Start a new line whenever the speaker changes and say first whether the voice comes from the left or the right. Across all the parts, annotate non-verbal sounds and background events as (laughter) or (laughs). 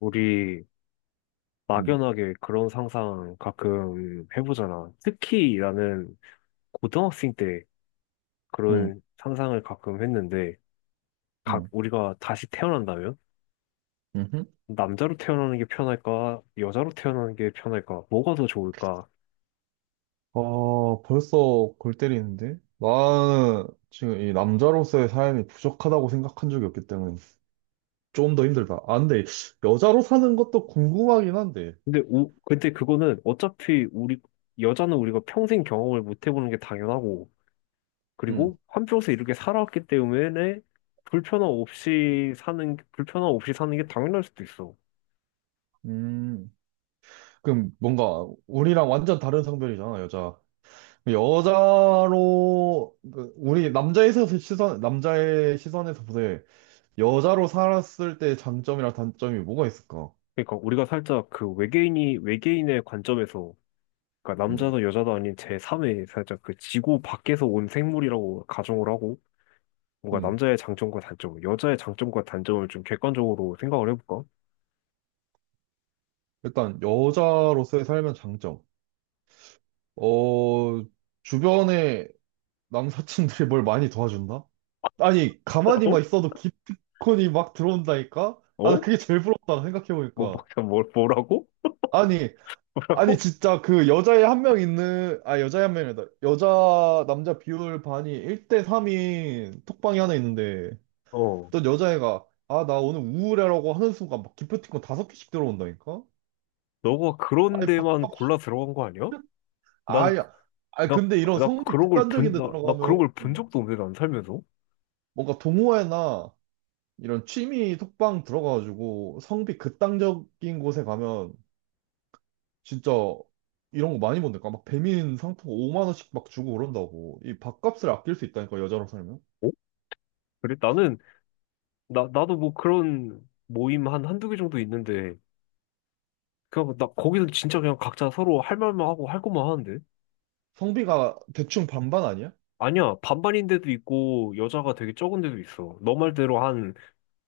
left: 우리
right: 음,
left: 막연하게 그런 상상 가끔 해보잖아. 특히 나는 고등학생 때
right: 음,
left: 그런 상상을 가끔 했는데, 각
right: 음,
left: 우리가 다시 태어난다면
right: 음흠.
left: 남자로 태어나는 게 편할까, 여자로 태어나는 게 편할까, 뭐가 더 좋을까?
right: 아, 벌써 골 때리는데? 나는 지금 이 남자로서의 삶이 부족하다고 생각한 적이 없기 때문에 좀 더 힘들다. 아, 근데 여자로 사는 것도 궁금하긴 한데.
left: 근데 그거는 어차피 우리 여자는 우리가 평생 경험을 못 해보는 게 당연하고,
right: 음,
left: 그리고 한평생 이렇게 살아왔기 때문에 불편함 없이 사는 게 당연할 수도 있어.
right: 음. 그럼 뭔가 우리랑 완전 다른 성별이잖아, 여자. 여자로, 그 우리 남자에서 시선, 남자의 시선에서 보되 여자로 살았을 때 장점이랑 단점이 뭐가 있을까?
left: 그러니까 우리가 살짝 그 외계인이 외계인의 관점에서, 그러니까
right: 음,
left: 남자도 여자도 아닌 제3의, 살짝 그 지구 밖에서 온 생물이라고 가정을 하고 뭔가
right: 음.
left: 남자의 장점과 단점, 여자의 장점과 단점을 좀 객관적으로 생각을 해볼까?
right: 일단 여자로서의 삶의 장점. 어, 주변에 남사친들이 뭘 많이 도와준다? 아니,
left: 어?
right: 가만히만 있어도 기프티콘이 막 들어온다니까? 아, 나
left: 어?
right: 그게 제일 부럽다, 생각해보니까.
left: 뭐라고?
right: 아니,
left: (laughs)
right: 아니,
left: 뭐라고?
right: 진짜 그 여자애 한 명 있는, 아, 여자애 한 명이다. 여자, 남자 비율 반이 1대 3인 톡방이 하나 있는데,
left: 어.
right: 어떤 여자애가, 아, 나 오늘 우울해라고 하는 순간 막 기프티콘 5개씩 들어온다니까?
left: 너가 그런
right: 아니,
left: 데만
right: 밥값이,
left: 골라 들어간 거 아니야? 난,
right: 아야, 아
left: 나,
right: 근데 이런
left: 나
right: 성비
left: 그런 걸
right: 극단적인
left: 본,
right: 데
left: 나, 나
right: 들어가면,
left: 그런 걸 본 적도 없는데, 난 살면서.
right: 뭔가 동호회나 이런 취미 톡방 들어가가지고 성비 극단적인 곳에 가면 진짜 이런 거 많이 본다니까. 막 배민 상품 5만 원씩 막 주고 그런다고. 이 밥값을 아낄 수 있다니까 여자로 살면.
left: 어? 그래? 나도 뭐 그런 모임 한 한두 개 정도 있는데, 그냥 나 거기서 진짜 그냥 각자 서로 할 말만 하고 할 것만 하는데?
right: 성비가 대충 반반 아니야?
left: 아니야, 반반인 데도 있고 여자가 되게 적은 데도 있어. 너 말대로 한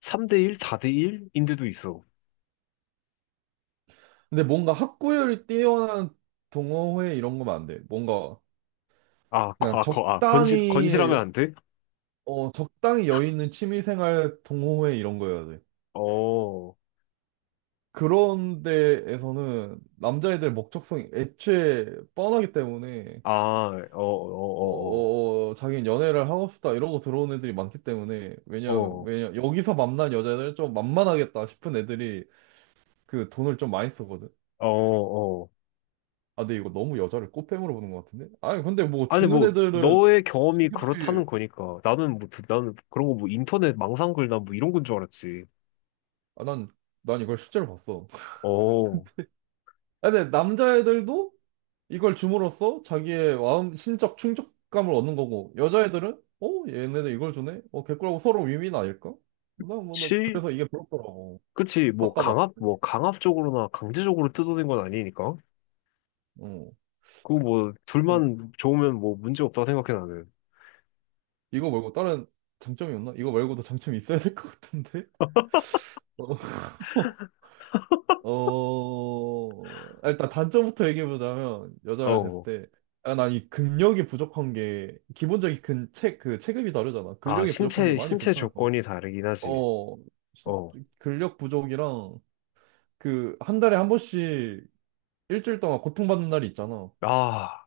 left: 3대1, 4대1인 데도 있어.
right: 근데 뭔가 학구열이 뛰어난 동호회 이런 거면 안 돼. 뭔가 그냥
left: 건실하면
right: 적당히
left: 안 돼?
right: 적당히 여유 있는 취미생활 동호회 이런 거여야 돼.
left: 어,
right: 그런 데에서는 남자애들 목적성이 애초에 뻔하기 때문에
left: 아, 어, 어, 어,
right: 자기는 연애를 하고 싶다 이러고 들어온 애들이 많기 때문에
left: 어,
right: 왜냐하면
left: 어,
right: 왜냐 여기서 만난 여자들 좀 만만하겠다 싶은 애들이 그 돈을 좀 많이 쓰거든.
left: 어, 어. 어.
right: 아, 근데 이거 너무 여자를 꽃뱀으로 보는 것 같은데? 아니 근데 뭐
left: 아니,
right: 주는
left: 뭐
right: 애들은
left: 너의 경험이
right: 자기들이
left: 그렇다는 거니까 나는 그런 거 뭐 인터넷 망상글 난뭐 이런 건 줄 알았지.
right: 아, 난, 난 이걸 실제로 봤어.
left: 어,
right: 아, 근데 남자애들도 이걸 줌으로써 자기의 마음, 심적 충족감을 얻는 거고, 여자애들은, 어, 얘네들 이걸 주네? 어, 개꿀하고 서로 윈윈 아닐까?
left: 치?
right: 그래서 이게 부럽더라고.
left: 그치,
right: 바꿔봐.
left: 뭐, 강압적으로나 강제적으로 뜯어낸 건 아니니까.
right: 어.
left: 그거 뭐
right: 그럼
left: 둘만 좋으면 뭐 문제 없다 생각해 나는.
right: 이거 말고 다른 장점이 없나? 이거 말고도 장점이 있어야 될 것 같은데? (laughs) 어, 일단 단점부터 얘기해보자면, 여자를 됐을
left: 어.
right: 때, 아, 난이 근력이 부족한 게, 기본적인 근, 체, 그 체급이 다르잖아.
left: 아,
right: 근력이 부족한 게
left: 신체
right: 많이
left: 신체
right: 불편할 것 같아.
left: 조건이 다르긴 하지.
right: 어, 진-
left: 어.
right: 근력 부족이랑 그 한 달에 한 번씩 일주일 동안 고통받는 날이 있잖아.
left: 아,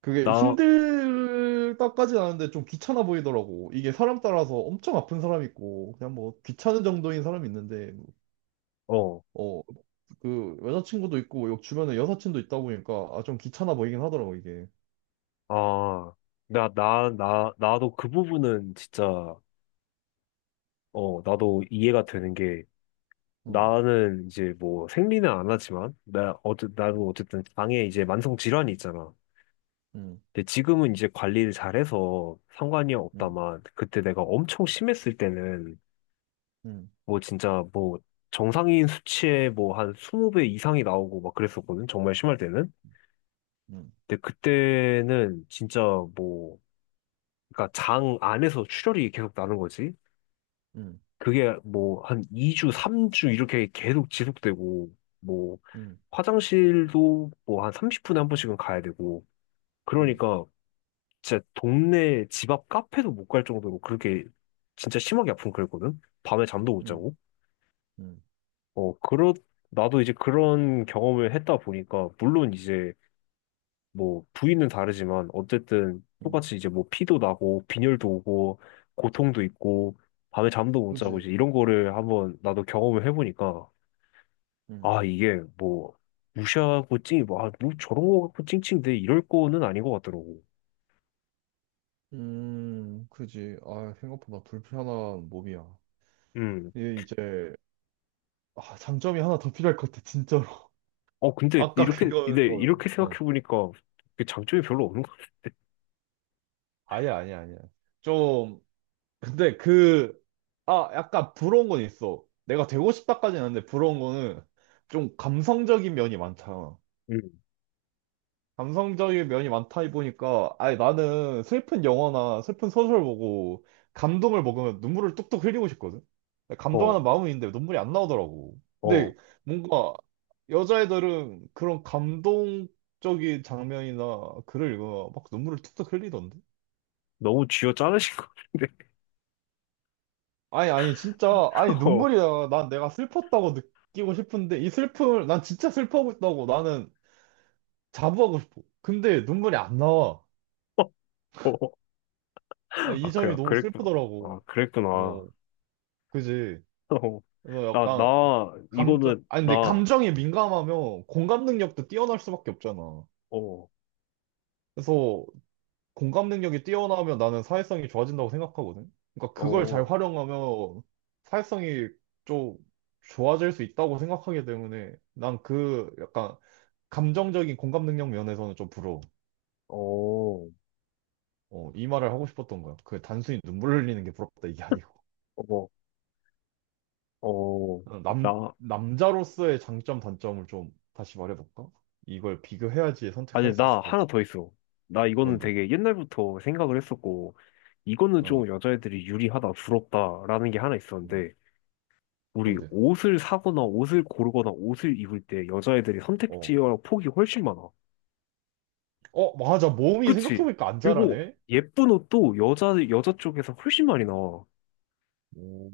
right: 그게
left: 나.
right: 힘들다까지는 아닌데 좀 귀찮아 보이더라고. 이게 사람 따라서 엄청 아픈 사람 있고 그냥 뭐 귀찮은 정도인 사람이 있는데
left: 어.
right: 어, 그 여자친구도 있고 주변에 여사친도 있다 보니까 아, 좀 귀찮아 보이긴 하더라고 이게.
left: 아, 나 나 나 나도 그 부분은 진짜, 어, 나도 이해가 되는 게,
right: 어.
left: 나는 이제 뭐 생리는 안 하지만 나 어쨌
right: 음,
left: 나도 어쨌든 장에 이제 만성 질환이 있잖아.
right: 음,
left: 근데 지금은 이제 관리를 잘해서 상관이
right: 음,
left: 없다만 그때 내가 엄청 심했을 때는 뭐 진짜 뭐 정상인 수치에 뭐 한 20배 이상이 나오고 막 그랬었거든. 정말 심할 때는.
right: 음,
left: 근데 그때는 진짜 뭐 그러니까 장 안에서 출혈이 계속 나는 거지.
right: 음,
left: 그게 뭐 한 2주, 3주 이렇게 계속 지속되고 뭐
right: 음,
left: 화장실도 뭐 한 30분에 한 번씩은 가야 되고.
right: 음,
left: 그러니까 진짜 동네 집 앞 카페도 못 갈 정도로 그렇게 진짜 심하게 아픈 그랬거든. 밤에 잠도 못
right: 음,
left: 자고.
right: 음,
left: 어, 그렇, 나도 이제 그런 경험을 했다 보니까, 물론 이제 뭐 부위는 다르지만, 어쨌든
right: 음,
left: 똑같이 이제 뭐 피도 나고, 빈혈도 오고, 고통도 있고, 밤에 잠도 못 자고,
right: 그지.
left: 이제 이런 거를 한번 나도 경험을 해보니까, 아, 이게 뭐, 무시하고 뭐, 아, 뭐 저런 거 갖고 찡찡대, 이럴 거는 아닌 것 같더라고.
right: 그지. 아, 생각보다 불편한 몸이야.
left: 음.
right: 이게 이제, 아, 장점이 하나 더 필요할 것 같아, 진짜로. (laughs)
left: 어, 근데
right: 아까
left: 이렇게,
right: 그거,
left: 근데
right: 어,
left: 이렇게
right: 어.
left: 생각해보니까, 그 장점이 별로 없는 것 같은데.
right: 아니야, 아니야, 아니야. 좀, 근데 그, 아, 약간 부러운 건 있어. 내가 되고 싶다까지는 아닌데, 부러운 거는 좀 감성적인 면이 많잖아.
left: 음.
right: 감성적인 면이 많다 보니까 아니 나는 슬픈 영화나 슬픈 소설 보고 감동을 먹으면 눈물을 뚝뚝 흘리고 싶거든.
left: 어,
right: 감동하는 마음은 있는데 눈물이 안 나오더라고.
left: 어.
right: 근데 뭔가 여자애들은 그런 감동적인 장면이나 글을 읽으면 막 눈물을 뚝뚝 흘리던데.
left: 너무 쥐어 짜르신 것 같은데.
right: 아니 아니 진짜 아니
left: (laughs)
right: 눈물이야. 난 내가 슬펐다고 느끼고 싶은데 이 슬픔을 난 진짜 슬퍼하고 있다고 나는 자부하고 싶어. 근데 눈물이 안 나와.
left: 어.
right: 아,
left: 아,
right: 이
left: 그래,
right: 점이
left: 아,
right: 너무
left: 그랬구나.
right: 슬프더라고.
left: 아, 그랬구나. (laughs) 어,
right: 어, 그지. 그래서
left: 나,
right: 약간
left: 나,
right: 감정,
left: 이거는,
right: 아니 근데
left: 나,
right: 감정이 민감하면 공감 능력도 뛰어날 수밖에 없잖아.
left: 어,
right: 그래서 공감 능력이 뛰어나면 나는 사회성이 좋아진다고 생각하거든. 그러니까 그걸 잘
left: 어,
right: 활용하면 사회성이 좀 좋아질 수 있다고 생각하기 때문에 난 그 약간 감정적인 공감 능력 면에서는 좀 부러워.
left: 어,
right: 어, 이 말을 하고 싶었던 거야. 그 단순히 눈물 흘리는 게 부럽다 이게 아니고.
left: 어, 어,
right: 어, 남,
left: 나,
right: 남자로서의 장점, 단점을 좀 다시 말해볼까? 이걸 비교해야지 선택할
left: 아니,
right: 수
left: 나
right: 있을 것
left: 하나
right: 같아.
left: 더 있어. 나 이거는
right: 뭔데?
left: 되게 옛날부터 생각을 했었고, 이거는 좀
right: 어,
left: 여자애들이 유리하다, 부럽다라는 게 하나
right: 음,
left: 있었는데, 우리
right: 뭔데?
left: 옷을 사거나 옷을 고르거나 옷을 입을 때 여자애들이
right: 어,
left: 선택지와 폭이 훨씬 많아.
right: 어, 맞아. 몸이
left: 그치?
right: 생각해보니까 안
left: 그리고
right: 자라네?
left: 예쁜 옷도 여자 쪽에서 훨씬 많이 나와.
right: 오,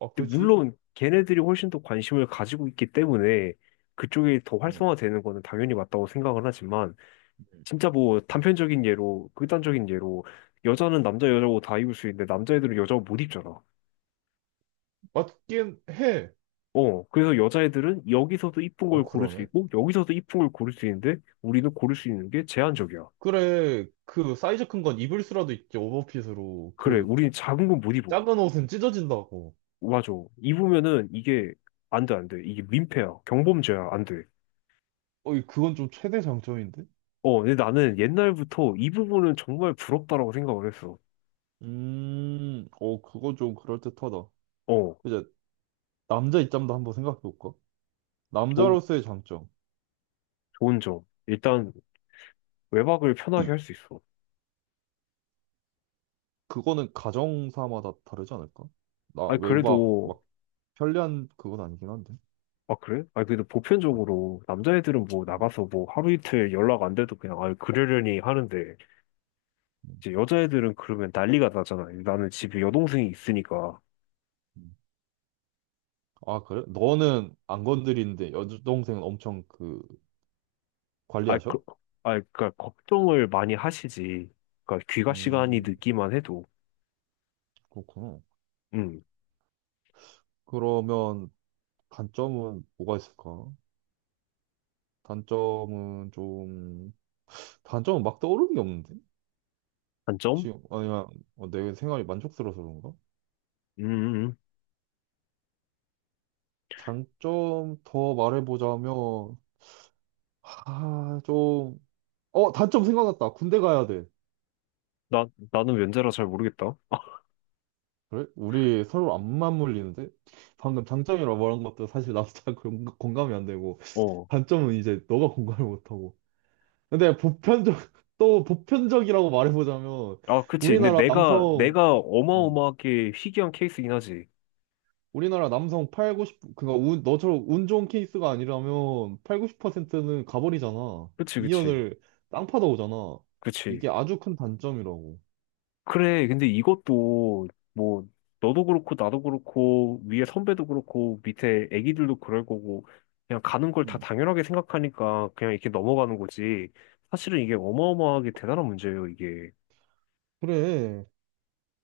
right: 아,
left: 근데
right: 그지?
left: 물론 걔네들이 훨씬 더 관심을 가지고 있기 때문에 그쪽이 더
right: 어,
left: 활성화되는 거는 당연히 맞다고 생각을 하지만,
right: 음.
left: 진짜 뭐 단편적인 예로, 극단적인 예로, 여자는 남자 여자고 다 입을 수 있는데 남자애들은 여자고 못 입잖아.
right: 맞긴 해.
left: 어, 그래서 여자애들은 여기서도 이쁜
right: 어,
left: 걸 고를 수
right: 그러네.
left: 있고 여기서도 이쁜 걸 고를 수 있는데 우리는 고를 수 있는 게 제한적이야.
right: 그래, 그 사이즈 큰 건 입을 수라도 있지, 오버핏으로.
left: 그래,
right: 그
left: 우리는 작은 건 못 입어.
right: 작은 옷은 찢어진다고.
left: 맞아. 입으면은 이게 안 돼, 안 돼. 이게 민폐야. 경범죄야. 안 돼.
right: 어, 이- 그건 좀 최대 장점인데?
left: 어, 근데 나는 옛날부터 이 부분은 정말 부럽다라고 생각을 했어.
right: 어, 그건 좀 그럴듯하다.
left: 어,
right: 이제 남자 입장도 한번 생각해볼까?
left: 좋은,
right: 남자로서의 장점.
left: 좋은 점. 일단, 외박을 편하게 할 수 있어.
right: 그거는 가정사마다 다르지 않을까? 나
left: 아,
right: 외박
left: 그래도.
right: 막 편리한 그건 아니긴 한데.
left: 아, 그래? 아, 그래도 보편적으로 남자애들은 뭐
right: 음,
left: 나가서 뭐 하루 이틀 연락 안 돼도 그냥, 아, 그러려니 하는데,
right: 음,
left: 이제 여자애들은 그러면 난리가 나잖아. 나는 집에 여동생이 있으니까.
right: 음. 아, 그래? 너는 안 건드리는데 여동생은 엄청 그
left: 아,
right: 관리하셔?
left: 그, 아, 그니까 걱정을 많이 하시지. 그니까 귀가 시간이
right: 음,
left: 늦기만 해도.
right: 그렇구나.
left: 음,
right: 그러면 단점은 뭐가 있을까? 단점은 좀 단점은 막 떠오르는 게 없는데?
left: 단점?
right: 지금 아니면 어, 내 생활이 만족스러워서 그런가?
left: 음.
right: 장점 더 말해보자면 아, 좀 어, 단점 생각났다. 군대 가야 돼.
left: 나, 나는 면제라 잘 모르겠다.
right: 그래? 우리 서로 안 맞물리는데? 방금 장점이라고 말한 것도 사실 나도 잘 (laughs) 공감이 안 되고,
left: 어.
right: 단점은 이제 너가 공감을 못하고. 근데 보편적, (laughs) 또 보편적이라고 말해보자면,
left: 아, 그치. 근데
right: 우리나라
left: 내가,
right: 남성,
left: 내가
right: 어,
left: 어마어마하게 희귀한 케이스긴 하지.
right: 우리나라 남성 팔 구십 그니까 운, 너처럼 운 좋은 케이스가 아니라면 퍼 90%는 가버리잖아.
left: 그치,
right: 이년
left: 그치,
right: 을 땅 파다 오잖아.
left: 그치.
right: 이게 아주 큰 단점이라고.
left: 그래. 근데 이것도, 뭐, 너도 그렇고, 나도 그렇고, 위에 선배도 그렇고, 밑에 애기들도 그럴 거고, 그냥 가는 걸 다
right: 응.
left: 당연하게 생각하니까 그냥 이렇게 넘어가는 거지. 사실은 이게 어마어마하게 대단한 문제예요, 이게.
right: 그래.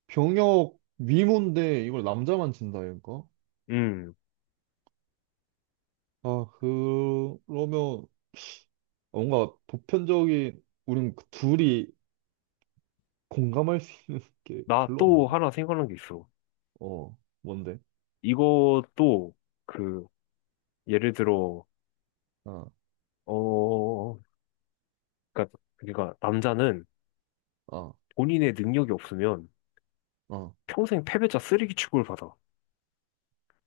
right: 병역 위문데 이걸 남자만 진다 이거?
left: 음,
right: 그러면 뭔가 보편적인 우린 그 둘이 공감할 수 있는 게
left: 나
right: 별로
left: 또
right: 없는데?
left: 하나 생각난 게 있어.
right: 어, 뭔데?
left: 이것도, 그, 예를 들어,
right: 아,
left: 어, 그니까, 그니까, 남자는
right: 아,
left: 본인의 능력이 없으면
right: 아,
left: 평생 패배자 쓰레기 취급을 받아.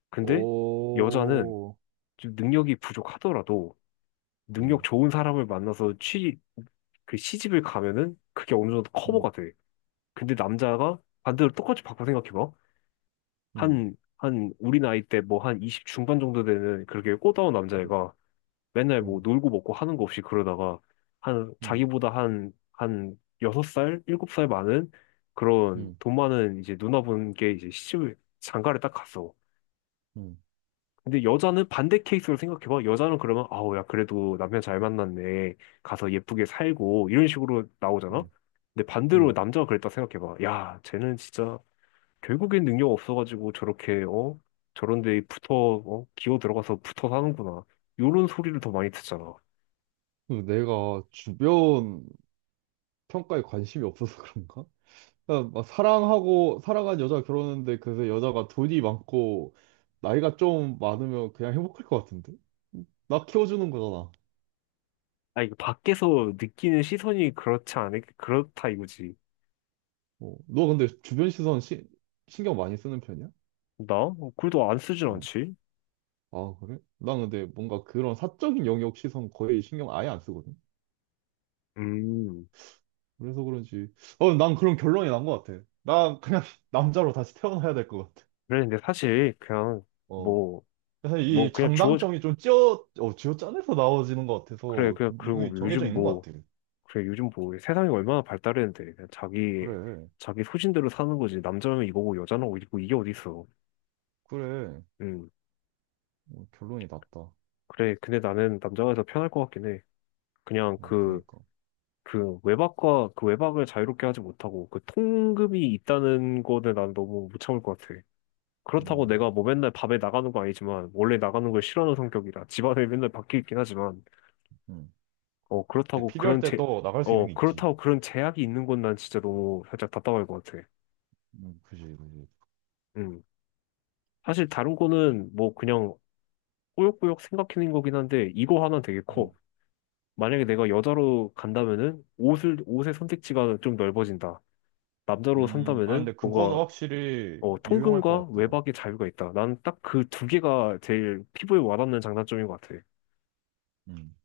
left: 근데 여자는
right: 오,
left: 좀 능력이 부족하더라도 능력
right: 음,
left: 좋은 사람을 만나서 그 시집을 가면은 그게 어느 정도
right: 음,
left: 커버가 돼. 근데 남자가 반대로 똑같이 바꿔 생각해봐.
right: 음,
left: 우리 나이 때 뭐 한 20 중반 정도 되는 그렇게 꽃다운
right: 음,
left: 남자애가 맨날 뭐
right: 음,
left: 놀고 먹고 하는 거 없이 그러다가 한,
right: 음,
left: 자기보다 한 6살, 7살 많은 그런
right: 음,
left: 돈 많은 이제 누나분께 이제 장가를 딱 갔어.
right: 음,
left: 근데 여자는 반대 케이스로 생각해봐. 여자는 그러면, 아우, 야, 그래도 남편 잘 만났네. 가서 예쁘게 살고, 이런 식으로 나오잖아?
right: 음.
left: 근데 반대로
right: 음.
left: 남자가 그랬다 생각해봐. 야, 쟤는 진짜, 결국엔 능력 없어가지고 저렇게, 어? 저런 데 붙어, 어? 기어 들어가서 붙어 사는구나. 요런 소리를 더 많이 듣잖아.
right: 그 내가 주변 평가에 관심이 없어서 (laughs) 그런가? 그러니까 막 사랑하고 사랑한 여자가 결혼했는데 그래서 여자가 돈이 많고 나이가 좀 많으면 그냥 행복할 것 같은데? 나 키워주는 거잖아.
left: 아, 이거 밖에서 느끼는 시선이 그렇다 이거지.
right: 어. 너 근데 신경 많이 쓰는 편이야?
left: 나? 어, 글도 안 쓰진
right: 어.
left: 않지?
right: 아 그래? 난 근데 뭔가 그런 사적인 영역 시선 거의 신경 아예 안 쓰거든.
left: 음.
right: 그래서 그런지 어 난 그런 결론이 난 것 같아. 난 그냥 (laughs) 남자로 다시 태어나야 될 것 같아.
left: 그래, 근데 사실, 그냥,
right: 어.
left: 뭐,
right: 그래서 이
left: 그냥
right: 장단점이 좀 쥐어짜내서 나와지는 것
left: 그래,
right: 같아서
left: 그냥,
right: 그
left: 그리고
right: 이거 정해져
left: 요즘
right: 있는 것
left: 뭐,
right: 같아.
left: 그래, 요즘 뭐, 세상이 얼마나 발달했는데, 그냥 자기,
right: 그래.
left: 자기 소신대로 사는 거지. 남자면 이거고, 여자는 이거, 이게 어딨어.
right: 그래.
left: 음,
right: 어, 결론이 났다. 어,
left: 그래, 근데 나는 남자가 더 편할 것 같긴 해. 그냥 그,
right: 그니까.
left: 그 외박을 자유롭게 하지 못하고, 그 통금이 있다는 거는 난 너무 못 참을 것 같아. 그렇다고
right: 음,
left: 내가 뭐 맨날 밤에 나가는 거 아니지만, 원래 나가는 걸 싫어하는 성격이라, 집안에 맨날 밖에 있긴 하지만,
right: 음.
left: 어,
right: 근데
left: 그렇다고
right: 필요할
left: 그런
right: 때
left: 제,
right: 또 나갈 수 있는
left: 어,
right: 게 있지.
left: 그렇다고 그런 제약이 있는 건 난 진짜 너무 살짝 답답할 것 같아.
right: 그지, 그지.
left: 음. 사실 다른 거는 뭐 그냥 꾸역꾸역 생각해낸 거긴 한데 이거 하나 되게
right: 음,
left: 커. 만약에 내가 여자로 간다면은 옷을 옷의 선택지가 좀 넓어진다. 남자로
right: 아,
left: 산다면은
right: 근데 그거는
left: 뭔가,
right: 확실히
left: 어,
right: 유용할
left: 통금과
right: 것 같더라.
left: 외박의 자유가 있다. 난 딱 그 두 개가 제일 피부에 와닿는 장단점인 것 같아.
right: 음.